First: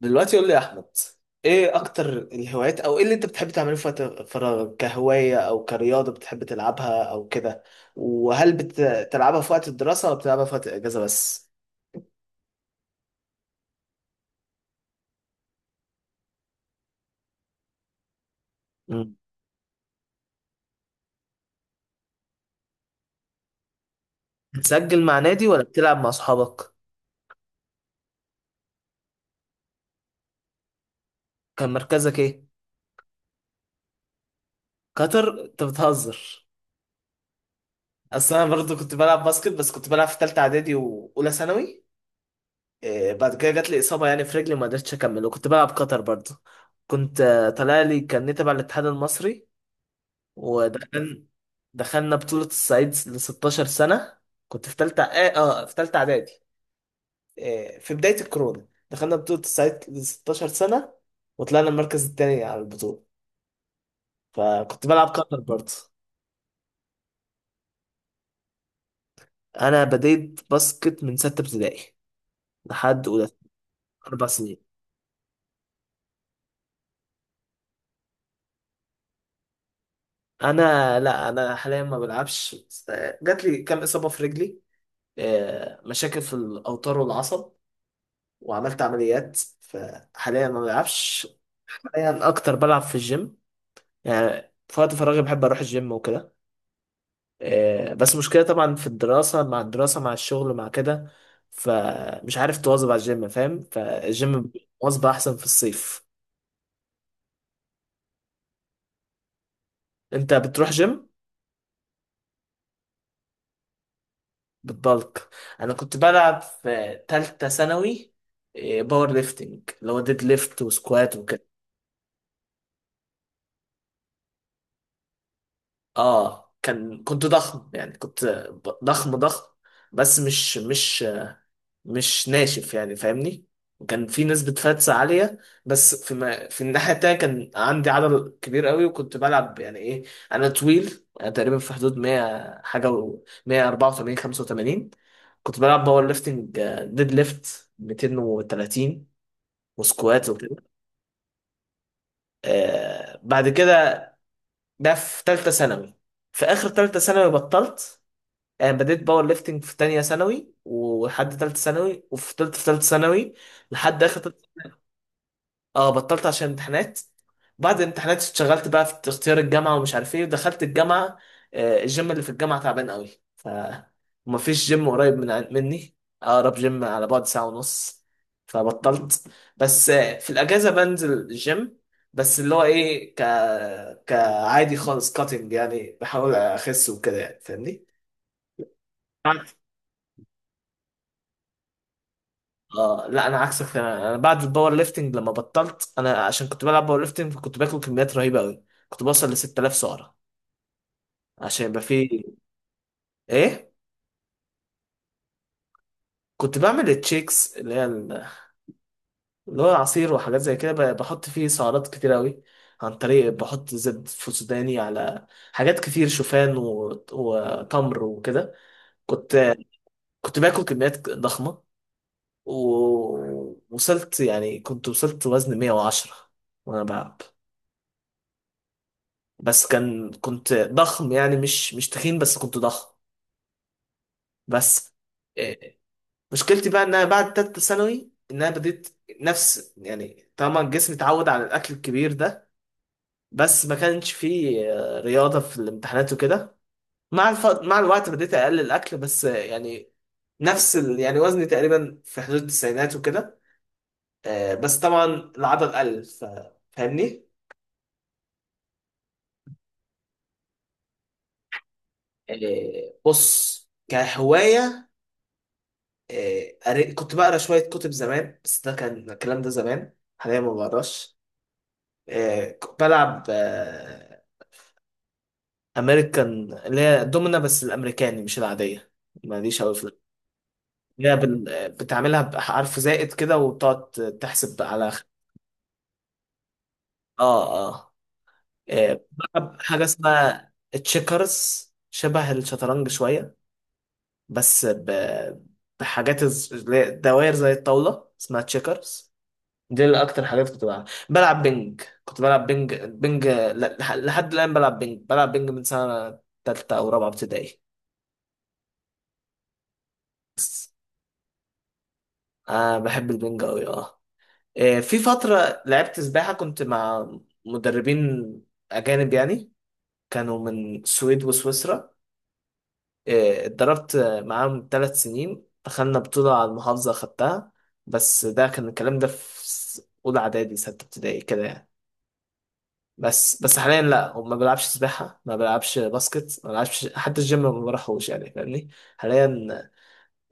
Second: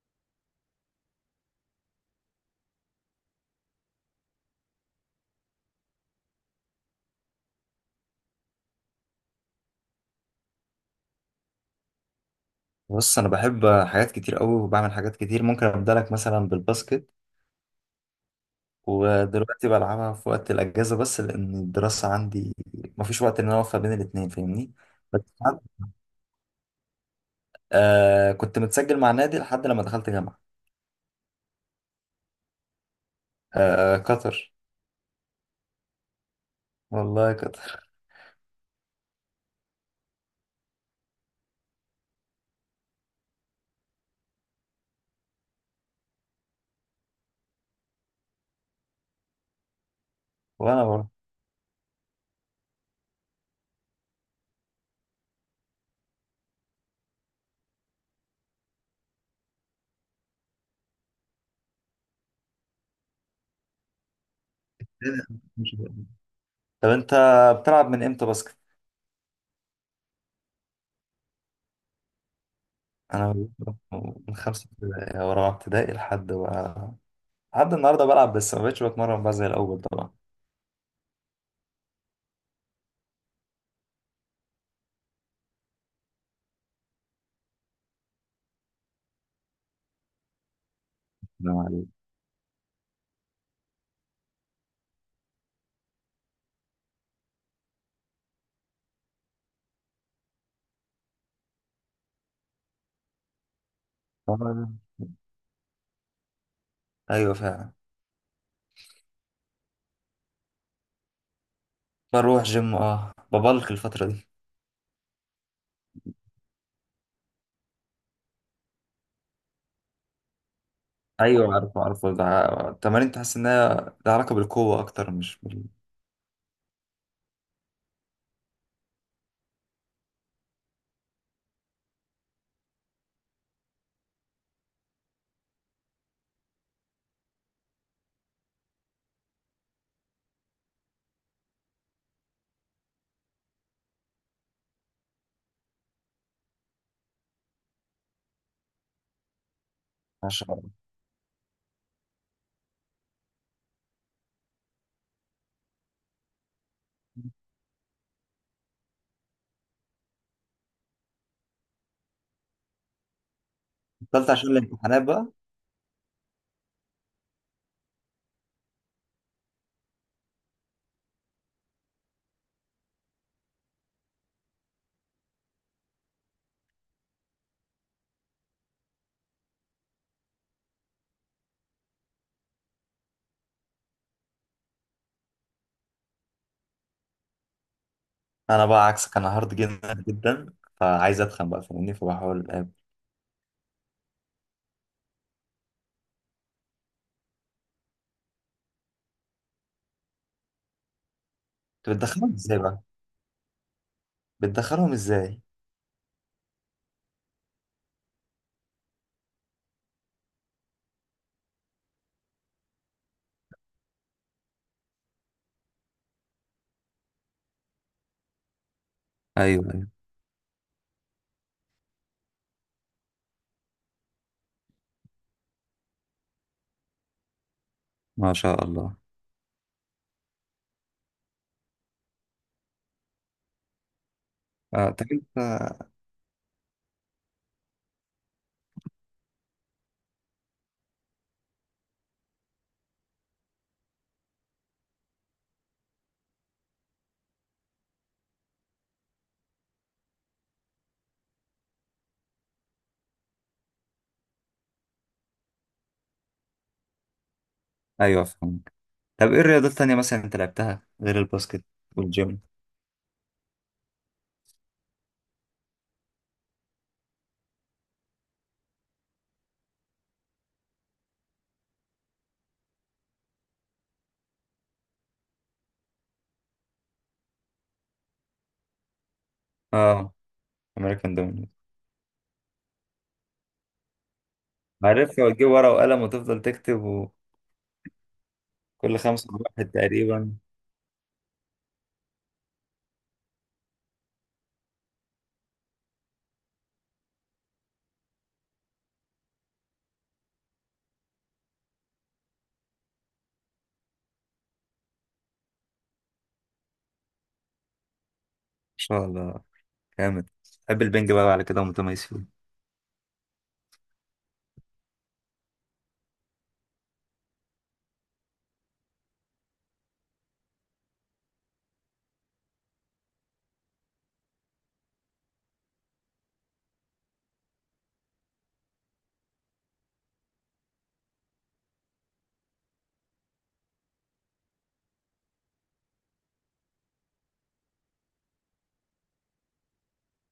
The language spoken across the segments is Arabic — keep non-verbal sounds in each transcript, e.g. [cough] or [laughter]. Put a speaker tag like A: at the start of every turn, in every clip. A: دلوقتي قول لي يا احمد، ايه اكتر الهوايات او ايه اللي انت بتحب تعمله في وقت فراغك؟ كهواية او كرياضة بتحب تلعبها او كده. وهل بتلعبها في وقت الدراسة ولا بتلعبها في وقت الاجازة بس؟
B: بص، انا بحب حاجات كتير قوي وبعمل حاجات كتير. ممكن ابدا لك مثلا بالباسكت،
A: مم.
B: ودلوقتي بلعبها في وقت الاجازه بس لان الدراسه عندي مفيش وقت ان انا اوفق بين الاثنين، فاهمني؟
A: بتسجل مع
B: بس
A: نادي
B: حد-
A: ولا بتلعب مع اصحابك؟
B: آه، كنت متسجل مع نادي لحد لما دخلت جامعه.
A: كان مركزك ايه؟
B: آه، قطر.
A: قطر؟ انت بتهزر.
B: والله قطر.
A: اصل انا برضه كنت بلعب باسكت، بس كنت بلعب في تالتة اعدادي واولى ثانوي. إيه بعد كده جات لي اصابة يعني في رجلي، ما قدرتش اكمل. وكنت بلعب قطر برضه، كنت طالع لي، كان تبع الاتحاد المصري.
B: [laughs] وانا بروح.
A: ودخل دخلنا بطولة الصعيد ل 16 سنة. كنت في تالتة في تالتة إعدادي. في بداية الكورونا دخلنا بطولة الصعيد ل 16 سنة وطلعنا المركز التاني على البطولة. فكنت بلعب كتر برضه.
B: طب انت بتلعب من امتى باسكت؟
A: أنا بديت باسكت من ستة ابتدائي لحد أولى،
B: انا بلعب
A: أربع
B: من
A: سنين.
B: خمسه ابتدائي او رابعه ابتدائي، لحد بقى، لحد النهارده بلعب، بس ما بقتش بتمرن بقى زي الاول طبعا.
A: أنا لا، أنا حاليا ما بلعبش، بس، جات لي كام إصابة في رجلي، مشاكل في الأوتار والعصب، وعملت عمليات، فحاليا ما بلعبش.
B: نعم عليك.
A: يعني اكتر بلعب في الجيم. يعني في وقت فراغي بحب اروح الجيم وكده. بس مشكلة طبعا في الدراسة، مع الدراسة مع الشغل مع كده، فمش عارف تواظب على الجيم، فاهم؟ فالجيم
B: آه،
A: مواظبة احسن في الصيف.
B: ايوه فعلا.
A: انت بتروح جيم؟
B: بروح جيم، اه، ببلك الفترة دي.
A: بتبلك؟ انا كنت بلعب في تالتة ثانوي باور ليفتنج اللي هو ديد ليفت وسكوات وكده.
B: ايوه، عارفه عارفه، ده التمارين تحس انها لها علاقة بالقوة اكتر، مش بال...
A: اه كان كنت ضخم يعني، كنت ضخم ضخم، بس مش مش ناشف يعني، فاهمني؟ وكان في نسبة فاتس عالية، بس في، ما في الناحية التانية كان عندي عضل كبير قوي. وكنت بلعب يعني ايه، انا طويل، انا تقريبا في حدود 100 حاجة و 184 85. كنت بلعب باور ليفتنج، ديد ليفت 230 وسكوات وكده.
B: عشان
A: آه بعد كده، ده في تالتة ثانوي. في اخر تالتة ثانوي بطلت. آه بديت باور ليفتنج في تانية ثانوي ولحد تالتة ثانوي، وفضلت في تالتة ثانوي لحد اخر.
B: بطلت عشان الامتحانات بقى.
A: اه بطلت عشان امتحانات. بعد الامتحانات اشتغلت بقى في اختيار الجامعة ومش عارف ايه، ودخلت الجامعة. الجيم اللي في الجامعة تعبان قوي، فمفيش جيم قريب مني. أقرب جيم على بعد ساعة ونص، فبطلت. بس في الأجازة بنزل الجيم، بس اللي هو ايه، كعادي خالص، كاتنج يعني، بحاول أخس وكده يعني، فاهمني؟
B: انا بقى عكسك، انا هارد جدا جدا، فعايز اتخن بقى، فاهمني؟ فبحاول أقابل.
A: اه لا انا عكسك، انا، أنا بعد الباور ليفتنج لما بطلت، انا عشان كنت بلعب باور ليفتنج كنت باكل كميات رهيبه قوي، كنت بوصل ل 6000 سعره عشان يبقى
B: طب بتدخلهم
A: فيه
B: ازاي بقى؟
A: ايه.
B: بتدخلهم ازاي؟
A: كنت بعمل التشيكس اللي هو العصير وحاجات زي كده، بحط فيه سعرات كتير قوي. عن طريق بحط زبد فسوداني على حاجات كتير، شوفان وتمر وكده. كنت
B: ايوه ايوه.
A: كنت باكل كميات ضخمه، ووصلت يعني، كنت وصلت وزن 110 وانا بلعب.
B: ما شاء الله.
A: بس كان كنت ضخم يعني، مش مش تخين، بس كنت ضخم. بس
B: طب انت.
A: إيه، مشكلتي بقى ان انا بعد تالتة ثانوي ان انا بديت نفس يعني، طبعا الجسم اتعود على الاكل الكبير ده، بس ما كانش فيه رياضة في الامتحانات وكده. مع الوقت بديت اقلل الاكل، بس، يعني نفس ال... يعني وزني تقريبا في حدود التسعينات وكده. بس طبعا العضل قل ف... فاهمني؟
B: ايوه، فهمك. طب ايه الرياضات التانية مثلا انت لعبتها غير الباسكت والجيم؟
A: بص كهواية، كنت بقرا شوية كتب زمان، بس ده كان الكلام ده زمان، حاليا ما بقراش. كنت بلعب أمريكان اللي هي دومنا، بس الأمريكاني مش العادية، ماليش أوي في،
B: اه،
A: اللي
B: امريكان
A: هي
B: دومينيك.
A: بتعملها بحرف زائد كده وبتقعد تحسب على
B: عارفها، وتجيب ورقة وقلم وتفضل تكتب وكل.
A: آه. آه.
B: خمسة
A: بلعب
B: واحد
A: حاجة
B: تقريبا.
A: اسمها تشيكرز، شبه الشطرنج شوية، بس ب- بحاجات اللي هي دوائر زي الطاولة، اسمها تشيكرز. دي اللي اكتر حاجات كنت بلعب. بلعب بينج، كنت بلعب بينج بينج لحد الان بلعب بينج. بلعب بينج من سنه تالتة او رابعه ابتدائي.
B: شاء الله، جامد.
A: بس
B: بحب البنج بقى على كده ومتميز فيه.
A: آه بحب البينج قوي اه. في فتره لعبت سباحه، كنت مع مدربين اجانب يعني، كانوا من السويد وسويسرا. اتدربت معاهم ثلاث سنين، دخلنا بطوله على المحافظه خدتها. بس ده كان الكلام ده في اولى اعدادي سته ابتدائي كده يعني. بس حاليا لا، وما بلعبش سباحة، ما بلعبش باسكت، ما بلعبش حتى الجيم، ما بروحوش يعني، فاهمني؟ حاليا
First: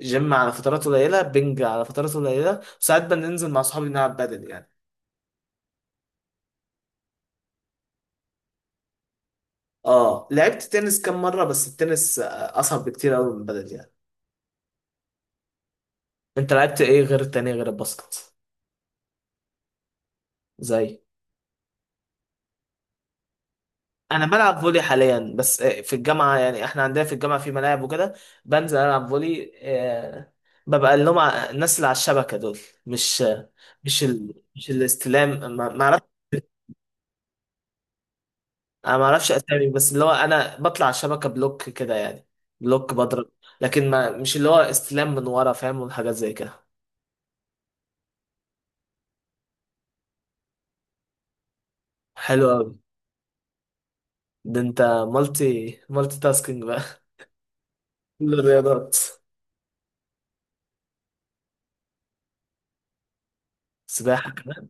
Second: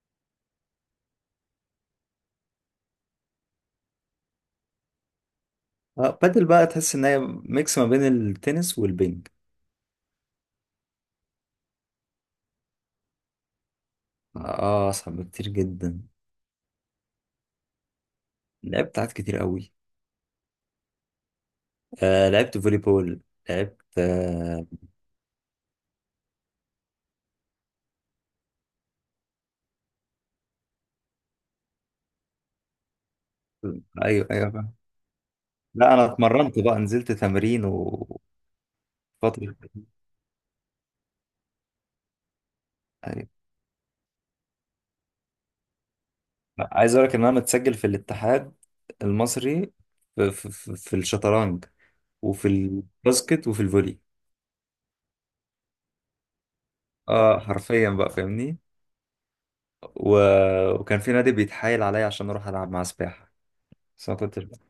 A: جيم على فترات قليلة، بنج على فترات قليلة، وساعات بننزل مع صحابي نلعب بدل يعني.
B: اه، بادل بقى، تحس ان هي ميكس ما بين التنس والبنج.
A: اه لعبت تنس كام مرة، بس التنس أصعب بكتير أوي من بدل يعني.
B: اه، اصعب بكتير جدا.
A: أنت لعبت إيه غير التانية غير الباسكت؟
B: لعبت ساعات كتير قوي.
A: زي
B: لعبت فولي بول. لعبت
A: انا بلعب فولي حاليا، بس في الجامعه، يعني احنا عندنا في الجامعه في ملاعب وكده، بنزل العب فولي. ببقى اللي هم الناس اللي على الشبكه دول، مش آه، مش
B: ايوه
A: ال...
B: ايوه بقى.
A: مش الاستلام. ما
B: لا،
A: اعرفش.
B: انا اتمرنت بقى، نزلت تمرين وفترة.
A: انا ما اعرفش اسامي، بس اللي هو انا بطلع على الشبكه، بلوك كده يعني، بلوك
B: أيوة.
A: بضرب. لكن ما مش اللي هو استلام من ورا، فاهم؟ والحاجات زي كده.
B: لا، عايز اقول لك ان انا متسجل في الاتحاد المصري في الشطرنج
A: حلو
B: وفي
A: قوي.
B: الباسكت وفي الفولي.
A: ده انت مالتي مالتي تاسكينج بقى.
B: اه، حرفيا بقى،
A: [laughs] كل
B: فاهمني؟
A: الرياضات.
B: و... وكان في نادي بيتحايل عليا عشان اروح العب معاه سباحه. بس ما
A: سباحه
B: كنتش،
A: كمان؟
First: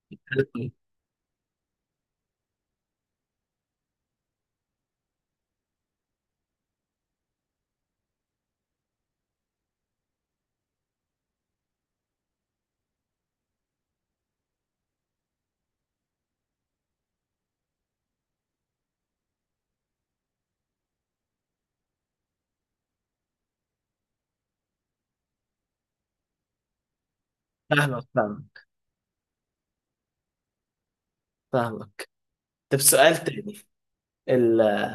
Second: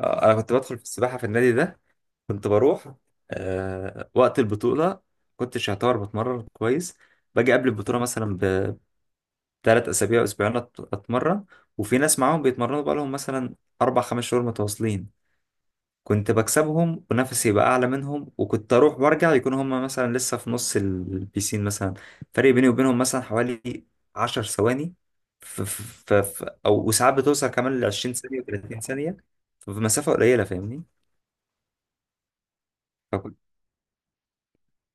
B: انا
A: حلو
B: كنت
A: أوي.
B: بدخل في السباحه في النادي ده. كنت بروح وقت البطوله. كنتش يعتبر بتمرن كويس، باجي قبل البطوله مثلا بثلاث اسابيع اسبوعين، اتمرن. وفي ناس معاهم بيتمرنوا بقالهم مثلا اربع خمس شهور متواصلين، كنت بكسبهم، ونفسي يبقى اعلى منهم. وكنت اروح وارجع يكون هم مثلا لسه في نص البيسين مثلا. فرق بيني وبينهم مثلا حوالي 10 ثواني. ف ف ف او وساعات بتوصل كمان ل
A: فاهمك
B: 20 ثانية
A: فاهمك
B: و30 ثانية. ففي مسافة قليلة، فاهمني؟
A: فاهمك. طب سؤال
B: فكنت...
A: تاني، ال...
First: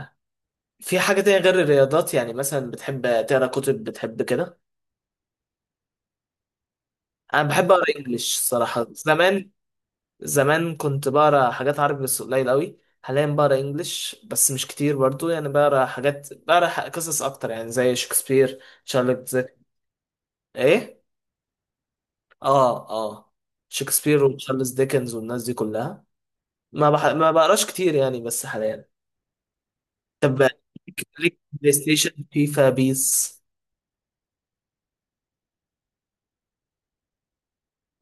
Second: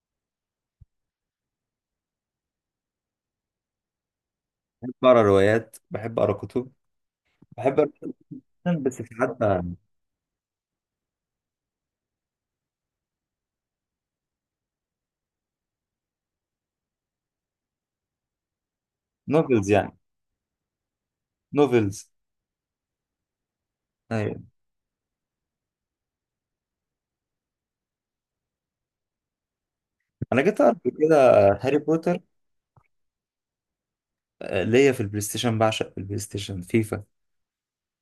A: في حاجة تانية غير الرياضات؟ يعني مثلا بتحب تقرا كتب؟ بتحب كده؟
B: بحب اقرا روايات، بحب اقرا كتب،
A: أنا بحب
B: بحب اقرا
A: أقرا إنجليش
B: جداً،
A: الصراحة.
B: بس في
A: زمان،
B: حتى...
A: زمان كنت بقرا حاجات عربي بس قليل قوي. حاليا بقرا إنجليش بس مش كتير برضو، يعني بقرا حاجات، بقرا قصص أكتر يعني، زي شكسبير، تشارلز ديكنز.
B: نوفلز يعني.
A: إيه؟
B: نوفلز.
A: آه آه، شكسبير
B: ايوه.
A: وتشارلز ديكنز والناس دي كلها. ما بقراش كتير يعني، بس حاليا. طب
B: انا جيت اقرا قبل
A: ليك،
B: كده
A: ليك بلاي
B: هاري بوتر.
A: ستيشن؟ فيفا بيس؟
B: ليا في البلاي ستيشن، بعشق البلاي ستيشن فيفا.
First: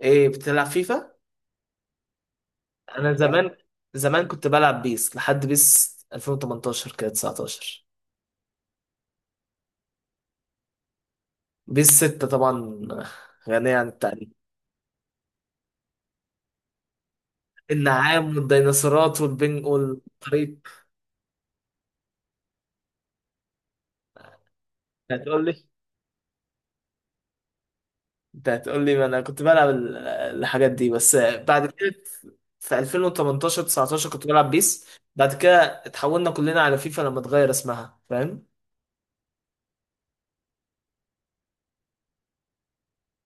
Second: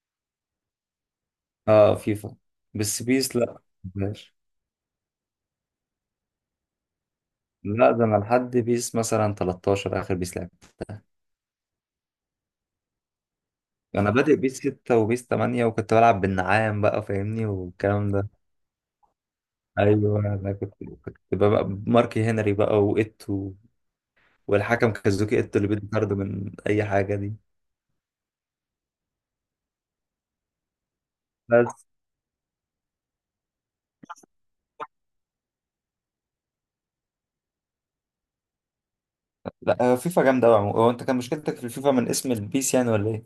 A: إيه بتلعب فيفا؟
B: اه، فيفا. بس
A: انا
B: بيس
A: زمان،
B: لا،
A: زمان
B: مبحبهاش.
A: كنت بلعب بيس لحد بيس 2018 كده، 19.
B: لا، ده انا لحد بيس مثلا 13، اخر بيس لعب.
A: بيس 6 طبعا غنية عن
B: انا
A: التعريف.
B: بادئ بيس 6 وبيس 8، وكنت بلعب بالنعام بقى، فاهمني؟ والكلام ده.
A: النعام والديناصورات والبنج
B: ايوه، انا كنت
A: والطريق.
B: كنت بقى ماركي هنري بقى وإيتو، والحكم
A: انت
B: كازوكي
A: هتقول لي،
B: إيتو اللي بيدي طرد من اي حاجه دي.
A: انت هتقول لي ما انا كنت بلعب الحاجات دي. بس بعد
B: بس
A: كده في 2018، 19 كنت بلعب بيس. بعد كده اتحولنا كلنا على فيفا لما اتغير اسمها، فاهم؟
B: لا، هو فيفا جامده قوي، هو انت كان مشكلتك في الفيفا من اسم البيس يعني ولا ايه؟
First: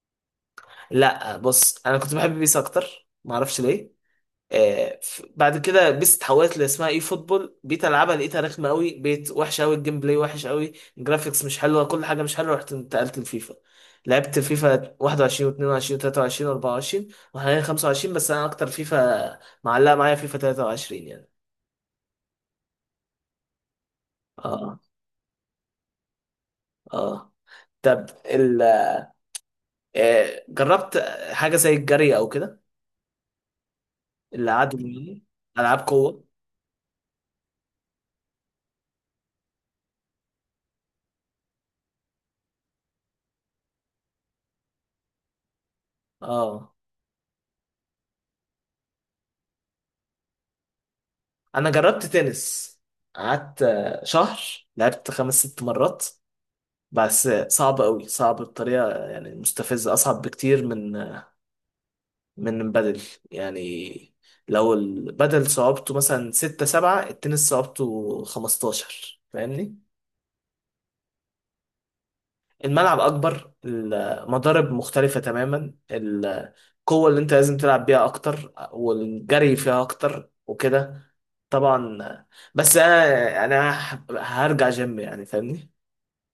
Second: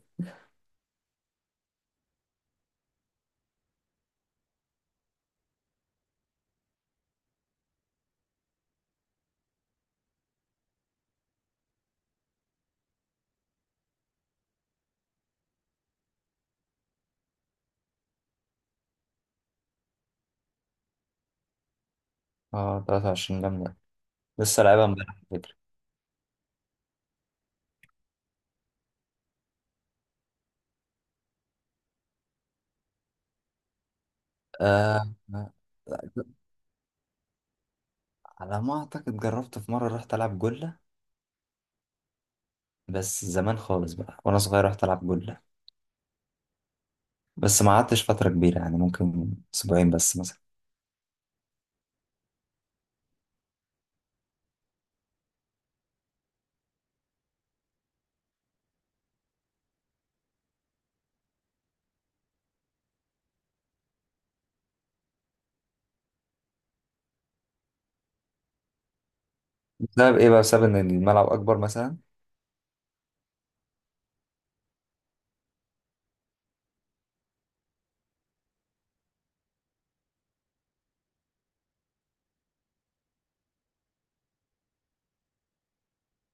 A: لا بص، انا كنت بحب بيس اكتر، معرفش ليه. بعد كده بيس اتحولت اللي اسمها اي فوتبول، بقيت العبها لقيتها رخمه قوي، بقيت وحشه قوي، الجيم بلاي وحش قوي، الجرافيكس مش حلوه، كل حاجه مش حلوه، رحت انتقلت لفيفا. لعبت فيفا 21 و22 و23 و24 وحاليا 25. بس انا اكتر فيفا معلقه معايا فيفا 23 يعني.
B: اه، 23 جامده، لسه
A: اه
B: لعبها امبارح على فكره.
A: اه. طب ال جربت حاجه زي الجري او كده؟ اللي قعدوا
B: آه
A: يعني،
B: آه،
A: العاب قوه؟
B: على ما اعتقد جربت في مره، رحت العب جله. بس زمان خالص بقى وانا صغير، رحت العب جله،
A: اه
B: بس ما قعدتش فترة كبيرة يعني، ممكن أسبوعين بس مثلا.
A: انا جربت تنس، قعدت شهر، لعبت خمس ست مرات، بس صعب قوي، صعب بطريقة يعني مستفزة، أصعب بكتير من من بدل يعني. لو البدل صعوبته مثلا ستة سبعة، التنس صعوبته خمستاشر، فاهمني؟
B: بسبب إيه بقى؟ بسبب إن الملعب أكبر مثلا؟
A: الملعب أكبر، المضارب مختلفة تماما، القوة اللي أنت لازم تلعب بيها أكتر، والجري فيها أكتر وكده. طبعا. بس أنا يعني، أنا هرجع جيم يعني، فاهمني؟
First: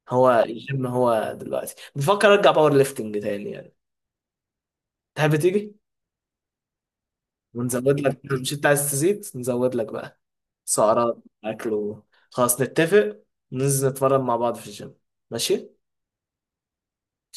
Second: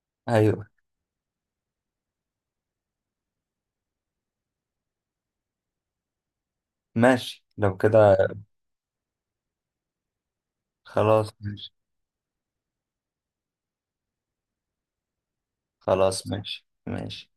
A: هو
B: أيوه،
A: الجيم، هو دلوقتي بفكر أرجع باور ليفتنج تاني يعني. تحب تيجي؟
B: ماشي لو
A: ونزود
B: كده.
A: لك، مش انت عايز تزيد؟ نزود لك بقى سعرات
B: خلاص، ماشي.
A: اكل و... خلاص نتفق، ننزل نتمرن مع بعض في الجيم. ماشي.
B: خلاص، ماشي ماشي.